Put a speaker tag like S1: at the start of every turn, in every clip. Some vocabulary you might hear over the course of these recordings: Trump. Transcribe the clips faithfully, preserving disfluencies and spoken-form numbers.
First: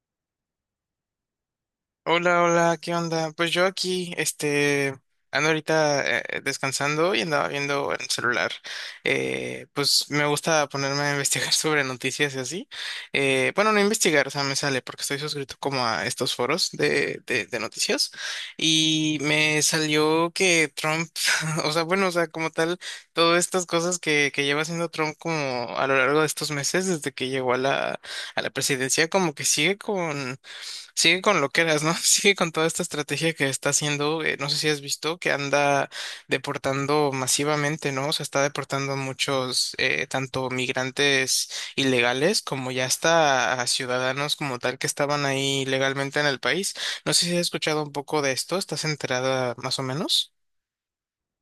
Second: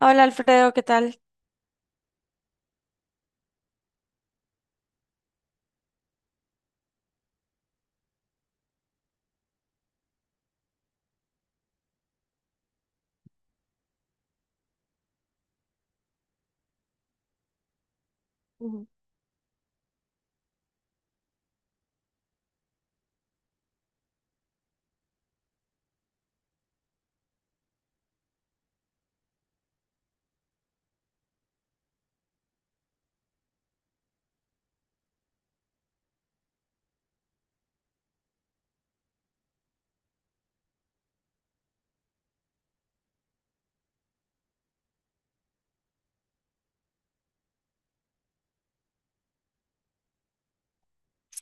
S1: Hola Alfredo, ¿qué tal?
S2: Hola, hola, ¿qué onda? Pues yo aquí, este, ando ahorita eh, eh, descansando y andaba viendo en el celular. Eh, pues me gusta ponerme a investigar sobre noticias y así. Eh, bueno, no investigar, o sea, me sale porque estoy suscrito como a estos foros de, de, de noticias y me salió que Trump, o sea, bueno, o sea, como tal, todas estas cosas que, que lleva haciendo Trump como a lo largo de estos meses desde que llegó a la, a la presidencia, como que sigue con Sigue con lo que eras, ¿no? Sigue con toda esta estrategia que está haciendo, eh, no sé si has visto, que anda deportando masivamente, ¿no? O sea, está deportando a muchos, eh, tanto migrantes ilegales como ya hasta a ciudadanos como tal que estaban ahí legalmente en el país. No sé si has escuchado un poco de esto, ¿estás enterada más o menos?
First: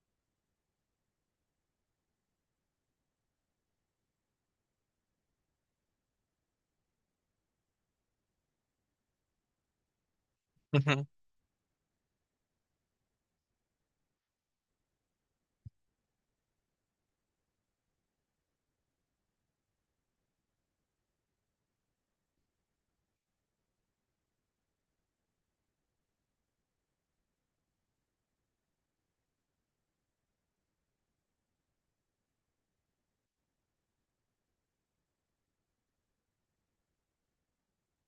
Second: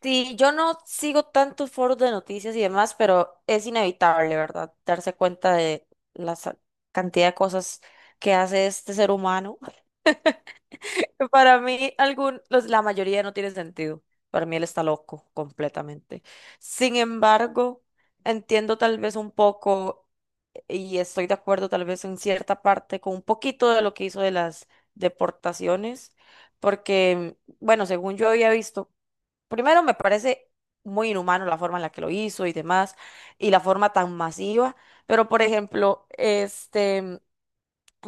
S1: Sí, yo no sigo tantos foros de noticias y demás, pero es inevitable, ¿verdad? Darse cuenta de la sa- cantidad de cosas que hace este ser humano.
S2: Ujú.
S1: Para mí, algún, los- la mayoría no tiene sentido. Para mí él está loco completamente. Sin embargo, entiendo tal vez un poco y estoy de acuerdo tal vez en cierta parte con un poquito de lo que hizo de las deportaciones, porque, bueno, según yo había visto. Primero, me parece muy inhumano la forma en la que lo hizo y demás, y la forma tan masiva. Pero, por ejemplo, este, mm,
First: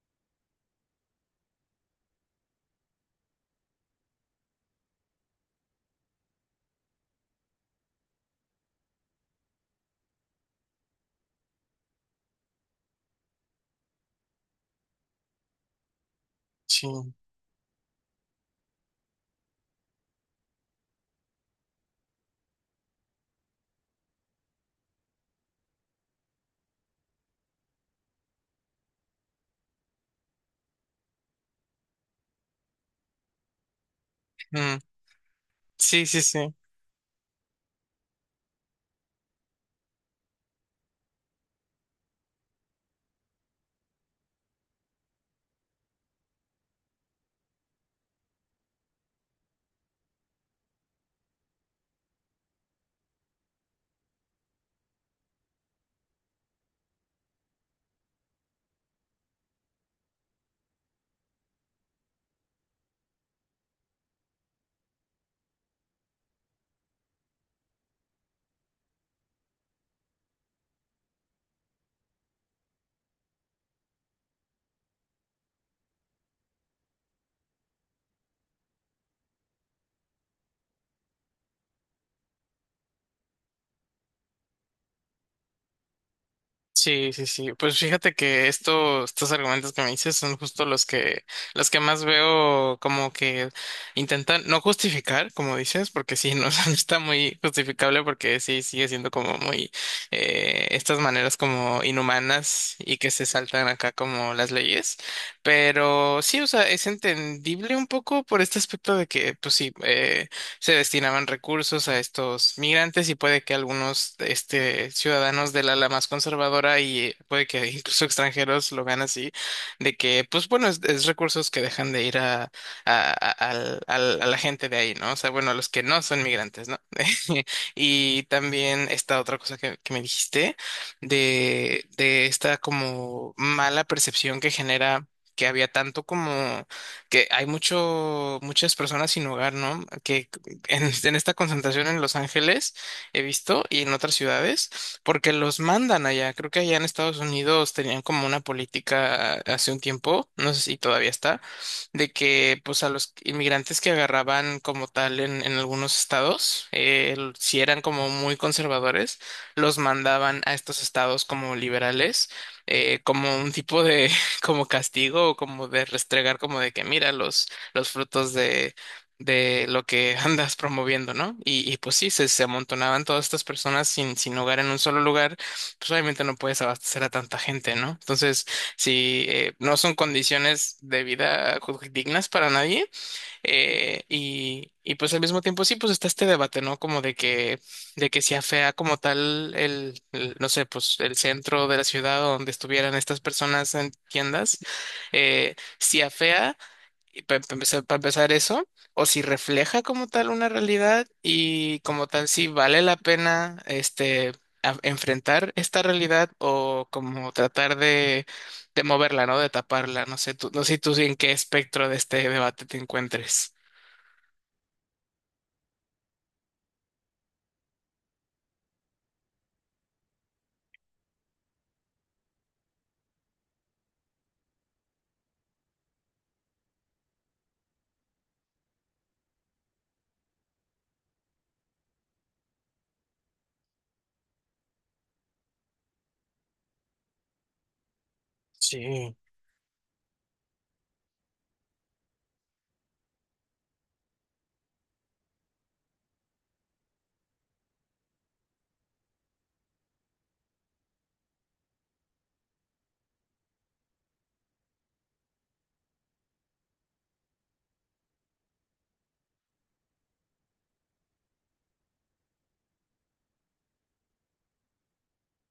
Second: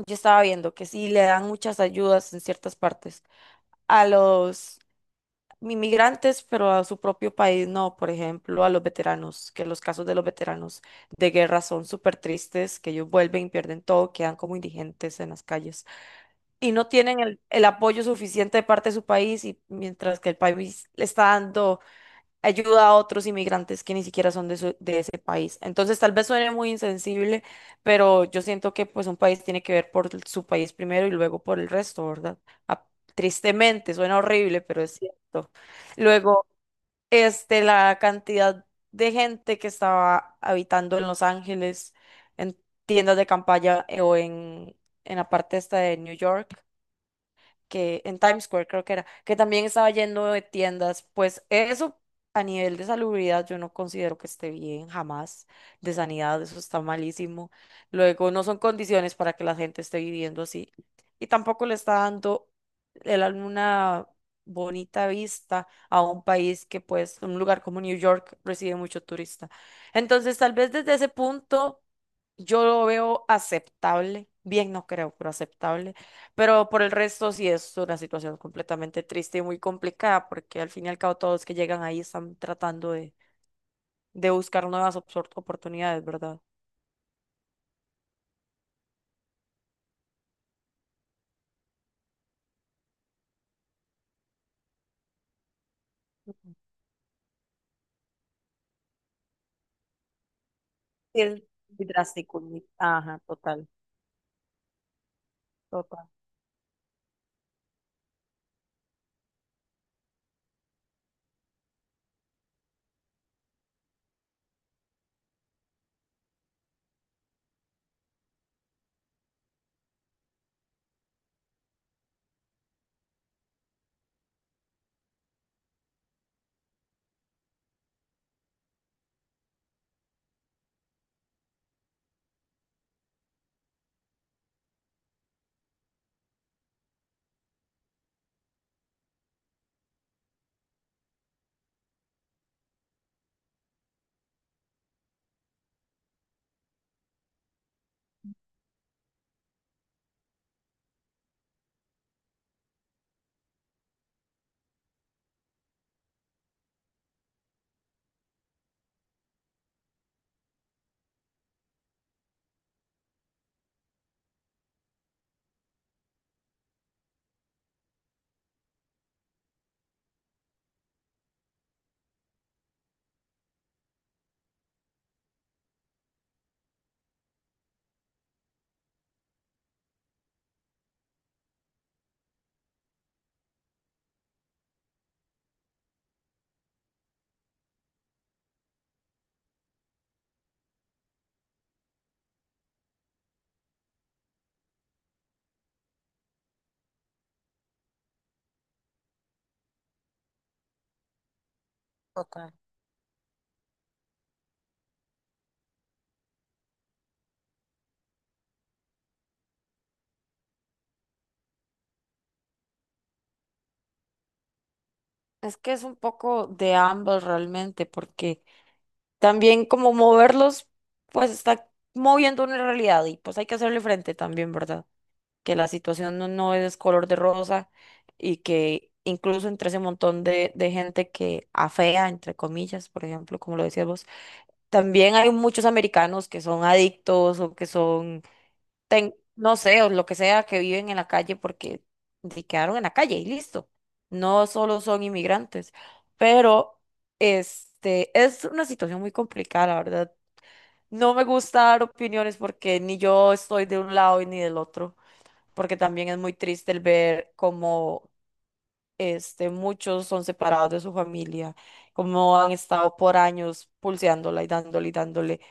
S1: yo estaba viendo que sí le dan muchas ayudas en ciertas partes a los inmigrantes, pero a su propio país no. Por ejemplo, a los veteranos, que los casos de los veteranos de guerra son súper tristes, que ellos vuelven, pierden todo, quedan como indigentes en las calles y no
S2: Sí.
S1: tienen el, el apoyo suficiente de parte de su país, y mientras que el país le está dando ayuda a otros inmigrantes que ni siquiera son de, su- de ese país. Entonces, tal vez suene muy insensible, pero yo siento que pues un país tiene que ver por su país primero y luego por el resto, ¿verdad? Ah, tristemente, suena horrible,
S2: Mm.
S1: pero es cierto.
S2: Sí, sí,
S1: Luego,
S2: sí.
S1: este, la cantidad de gente que estaba habitando en Los Ángeles, en tiendas de campaña eh, o en, en la parte esta de New York que en Times Square creo que era, que también estaba lleno de tiendas, pues eso a nivel de salubridad yo no considero que esté bien jamás, de sanidad eso está malísimo. Luego no son condiciones para que la gente esté viviendo así y tampoco le está dando el- una bonita vista a un país que pues un lugar como New York recibe mucho turista. Entonces tal vez desde ese punto yo lo veo aceptable, bien no creo, pero aceptable. Pero por el resto sí es una situación completamente triste y muy complicada porque al fin y al cabo todos que llegan ahí están tratando de, de buscar nuevas opsor- oportunidades, ¿verdad?
S2: Sí, sí, sí. Pues fíjate que esto, estos argumentos que me dices son justo los que, los que más veo como que intentan no justificar, como dices, porque sí, no, no está muy justificable porque sí sigue siendo como muy eh, estas
S1: Sí, es
S2: maneras como
S1: muy drástico, muy-
S2: inhumanas y que
S1: ajá,
S2: se saltan
S1: total,
S2: acá como las leyes.
S1: total,
S2: Pero sí, o sea, es entendible un poco por este aspecto de que, pues sí, eh, se destinaban recursos a estos migrantes y puede que algunos este, ciudadanos del ala más conservadora y eh, puede que incluso extranjeros lo vean así, de que, pues bueno, es, es recursos que dejan de ir a, a, a- al- al- a la gente de ahí, ¿no? O sea, bueno, los que no son migrantes, ¿no? Y también esta otra cosa que, que me dijiste, de, de esta como mala percepción que genera, que había tanto como que hay mucho, muchas personas sin hogar, ¿no? Que en, en esta concentración en Los Ángeles, he visto, y en otras ciudades, porque los mandan allá. Creo que allá en Estados Unidos tenían como una política hace un tiempo, no sé si todavía está, de que pues a los inmigrantes que agarraban como tal en, en algunos estados, eh, el- si eran como muy conservadores, los mandaban a estos estados como liberales, eh, como un tipo de como castigo o como de restregar como de que mira los, los frutos de... de lo que andas promoviendo, ¿no? Y, y pues sí, se, se amontonaban todas estas personas sin, sin hogar en un solo lugar, pues obviamente no puedes abastecer a tanta gente, ¿no? Entonces, sí, eh, no son condiciones de vida ju- dignas para nadie. eh, y, y pues al mismo tiempo sí, pues está este debate, ¿no? Como de que, de que sea fea como tal el, el, no sé, pues el centro de la ciudad donde estuvieran estas personas en tiendas, eh, si afea para empezar, pa empezar eso, o si refleja como tal una realidad y como tal si
S1: total.
S2: vale la pena este a- enfrentar esta realidad o como tratar de, de moverla, ¿no? De taparla. No sé tú, no sé tú en qué espectro de este debate te encuentres.
S1: Es que es un poco de ambos realmente porque también como moverlos, pues está moviendo una realidad y pues hay que hacerle frente también, ¿verdad? Que la situación no, no es color de rosa y que incluso entre ese montón de, de gente que afea, entre comillas, por ejemplo, como lo decías vos, también hay muchos americanos que son adictos o que son, ten-
S2: Sí,
S1: no sé, o lo que sea, que viven en la calle porque se quedaron en la calle y listo. No solo son inmigrantes, pero este es una situación muy complicada, la verdad. No me gusta dar opiniones porque ni yo estoy de un lado y ni del otro porque también es muy triste el ver cómo este, muchos son separados de su familia, cómo han estado por años pulseándola y dándole y dándole,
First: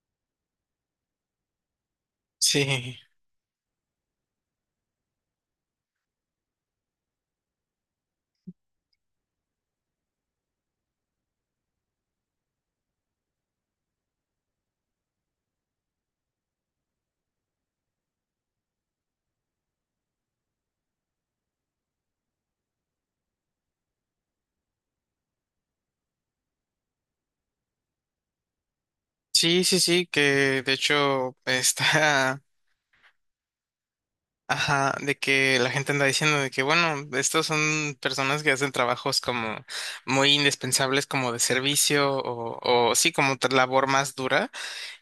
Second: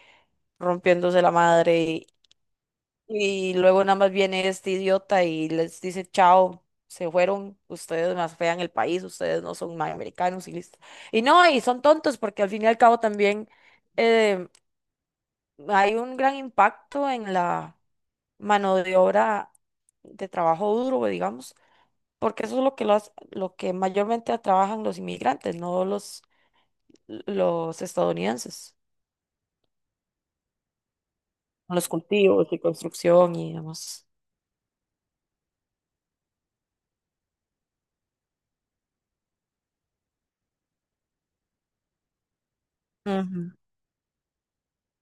S1: rompiéndose la madre y,
S2: sí,
S1: y luego nada más viene este idiota y les dice chao. Se fueron, ustedes más fean el país, ustedes no son más americanos y listo. Y no, y son tontos porque al fin y al cabo también eh, hay un gran impacto en la mano de obra de trabajo duro, digamos. Porque eso es lo que, lo, hace- lo que mayormente trabajan los inmigrantes, no los, los estadounidenses,
S2: sí, sí, sí, que de hecho
S1: con los
S2: está
S1: cultivos y construcción y demás.
S2: ajá, de que la gente anda diciendo de que, bueno, estos son personas que hacen trabajos como muy indispensables, como de servicio o, o sí, como
S1: Ujú.
S2: otra labor más dura.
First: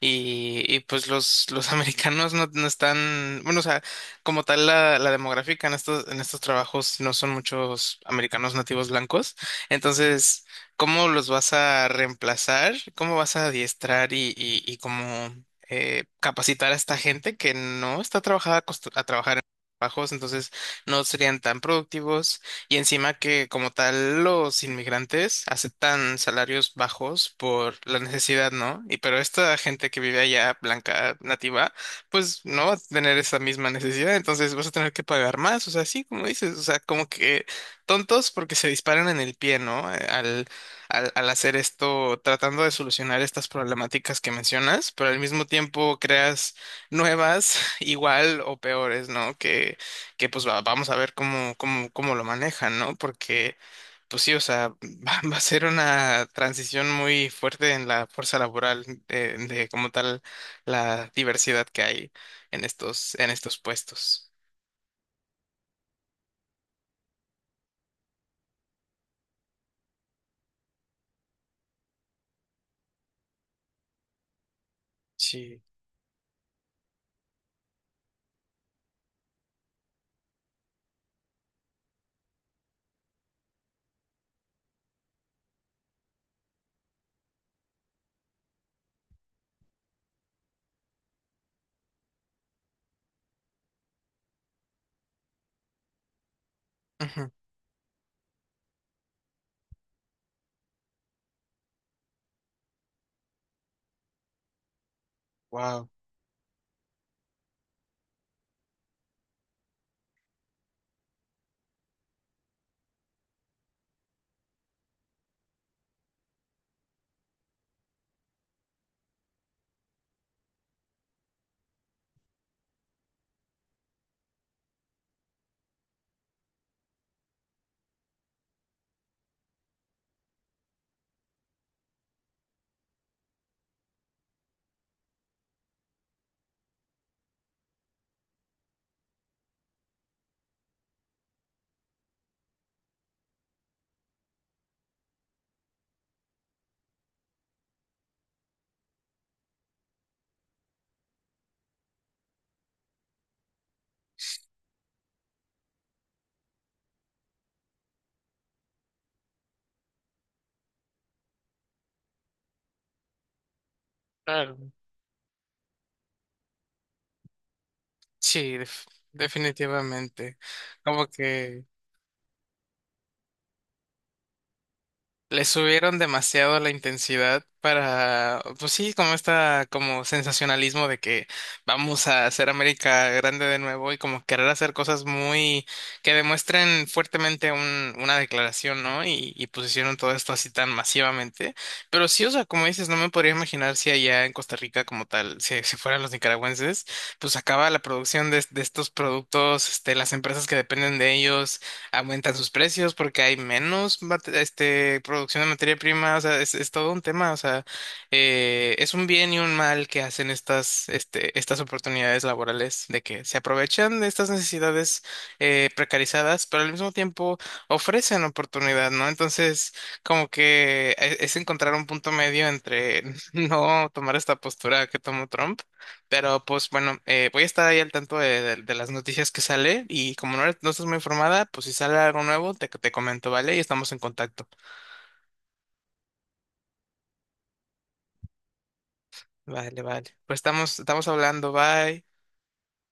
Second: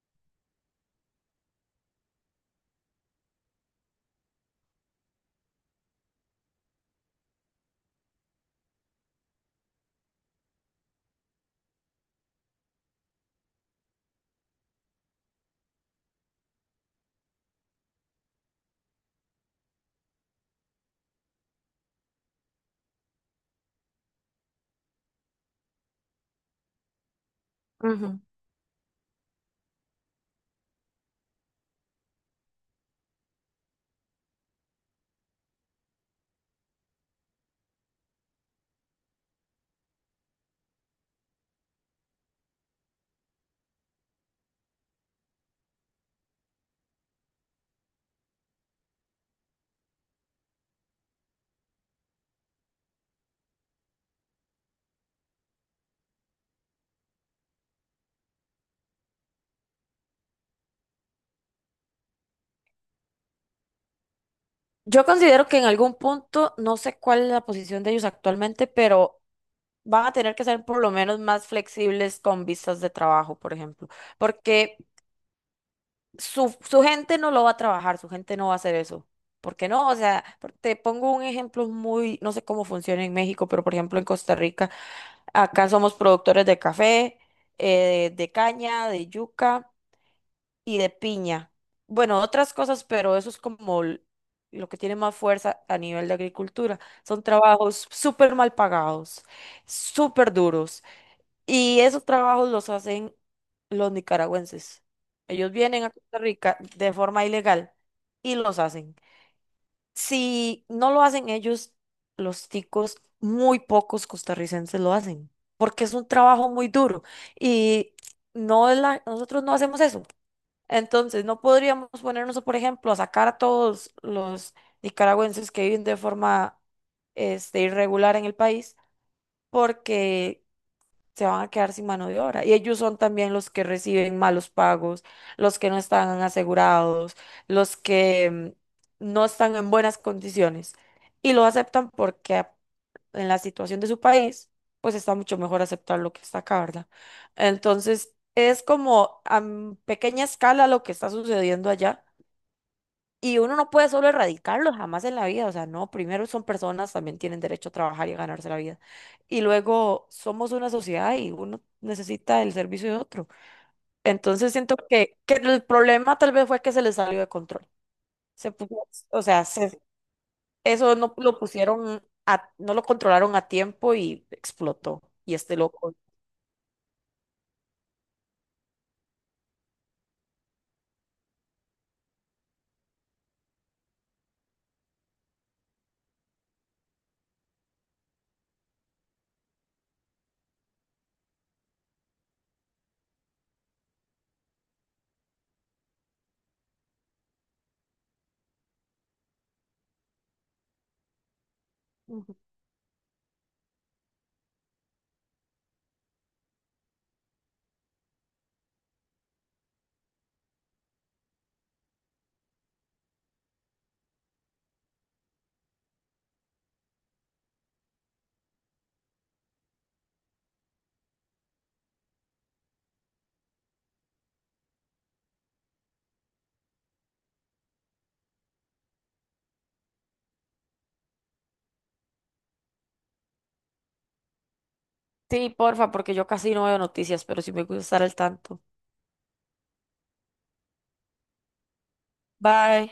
S2: Y, y pues los, los americanos no, no están, bueno, o sea, como tal la, la demográfica en estos, en estos trabajos no son muchos americanos nativos blancos. Entonces, ¿cómo los vas a reemplazar? ¿Cómo vas a adiestrar y, y, y cómo... eh, capacitar a esta gente que no está trabajada acostu- a trabajar bajos, entonces no serían tan productivos y encima que como tal los inmigrantes aceptan salarios bajos por la
S1: Ujú.
S2: necesidad, ¿no? Y pero esta gente que vive allá, blanca, nativa, pues no va a tener esa misma necesidad, entonces vas a tener que pagar más, o sea, sí, como dices, o sea, como que tontos porque se disparan en el pie, ¿no? Eh, Al, al, al hacer esto, tratando de solucionar estas problemáticas que mencionas, pero al mismo tiempo creas nuevas, igual o peores, ¿no? Que, que pues va- vamos a ver cómo, cómo, cómo lo manejan, ¿no? Porque, pues sí, o sea, va, va a ser una transición muy fuerte en la fuerza laboral de, de como tal la diversidad que hay en estos, en estos puestos.
S1: Yo considero que en algún punto, no sé cuál es la posición de ellos actualmente, pero van a tener que ser por lo menos más flexibles con visas de trabajo, por ejemplo, porque
S2: Sí.
S1: su, su gente no lo va a trabajar, su gente no va a hacer eso. ¿Por qué no? O sea, por- te pongo un ejemplo muy, no sé cómo funciona en México, pero por ejemplo en Costa Rica, acá somos productores de café, eh, de caña, de yuca y de piña. Bueno, otras cosas, pero eso es como l- lo que tiene más fuerza a nivel de agricultura. Son trabajos súper mal pagados, súper duros. Y esos trabajos los hacen los nicaragüenses. Ellos vienen
S2: Wow.
S1: a Costa Rica de forma ilegal y los hacen. Si no lo hacen ellos, los ticos, muy pocos costarricenses lo hacen, porque es un trabajo muy duro y no es la- nosotros no hacemos eso. Entonces, no podríamos ponernos, por ejemplo, a sacar a todos los nicaragüenses que viven de forma este, irregular en el país, porque se van a quedar sin mano de obra. Y ellos son también los que reciben malos pagos, los que no están asegurados, los que mm, no están en buenas condiciones. Y lo aceptan porque a- en la situación de su país, pues está mucho mejor aceptar lo que está acá, ¿verdad? Entonces, es como a m- pequeña escala lo que está sucediendo allá, y uno no puede solo erradicarlos jamás en la vida, o sea, no, primero son personas, también tienen derecho a trabajar y a ganarse la vida. Y luego somos una sociedad y uno necesita el servicio de otro. Entonces
S2: Claro.
S1: siento que, que el problema tal vez fue que se les salió de control. Se
S2: Sí,
S1: puso-
S2: def-
S1: o sea, se-
S2: definitivamente.
S1: Eso
S2: Como
S1: no lo
S2: que
S1: pusieron a, no lo controlaron a tiempo y explotó. Y
S2: le
S1: este loco.
S2: subieron demasiado la intensidad para, pues sí, como esta, como sensacionalismo de que vamos a hacer América grande de nuevo y como querer hacer cosas muy que demuestren fuertemente un, una declaración, ¿no? Y, y pues hicieron todo esto así tan masivamente. Pero sí, o sea, como dices, no me podría imaginar si allá en Costa Rica como tal, si, si fueran los nicaragüenses, pues acaba la producción de, de estos productos, este, las empresas que dependen de ellos aumentan
S1: Ujú.
S2: sus precios porque hay menos mate- este, producción de materia prima, o sea, es, es todo un tema, o sea, eh, es un bien y un mal que hacen estas, este, estas oportunidades laborales, de que se aprovechan de estas necesidades eh, precarizadas, pero al mismo tiempo ofrecen oportunidad, ¿no? Entonces, como que e- es encontrar un punto medio entre no tomar esta postura que tomó Trump, pero pues bueno, eh, voy a estar ahí al tanto de, de- de las noticias que sale y como no, eres- no estás muy informada, pues si sale algo nuevo, te, te comento, ¿vale? Y estamos en contacto.
S1: Sí, porfa, porque yo casi no veo noticias, pero sí me gusta estar al tanto.
S2: Vale, vale. Pues estamos, estamos hablando, bye.
S1: Bye.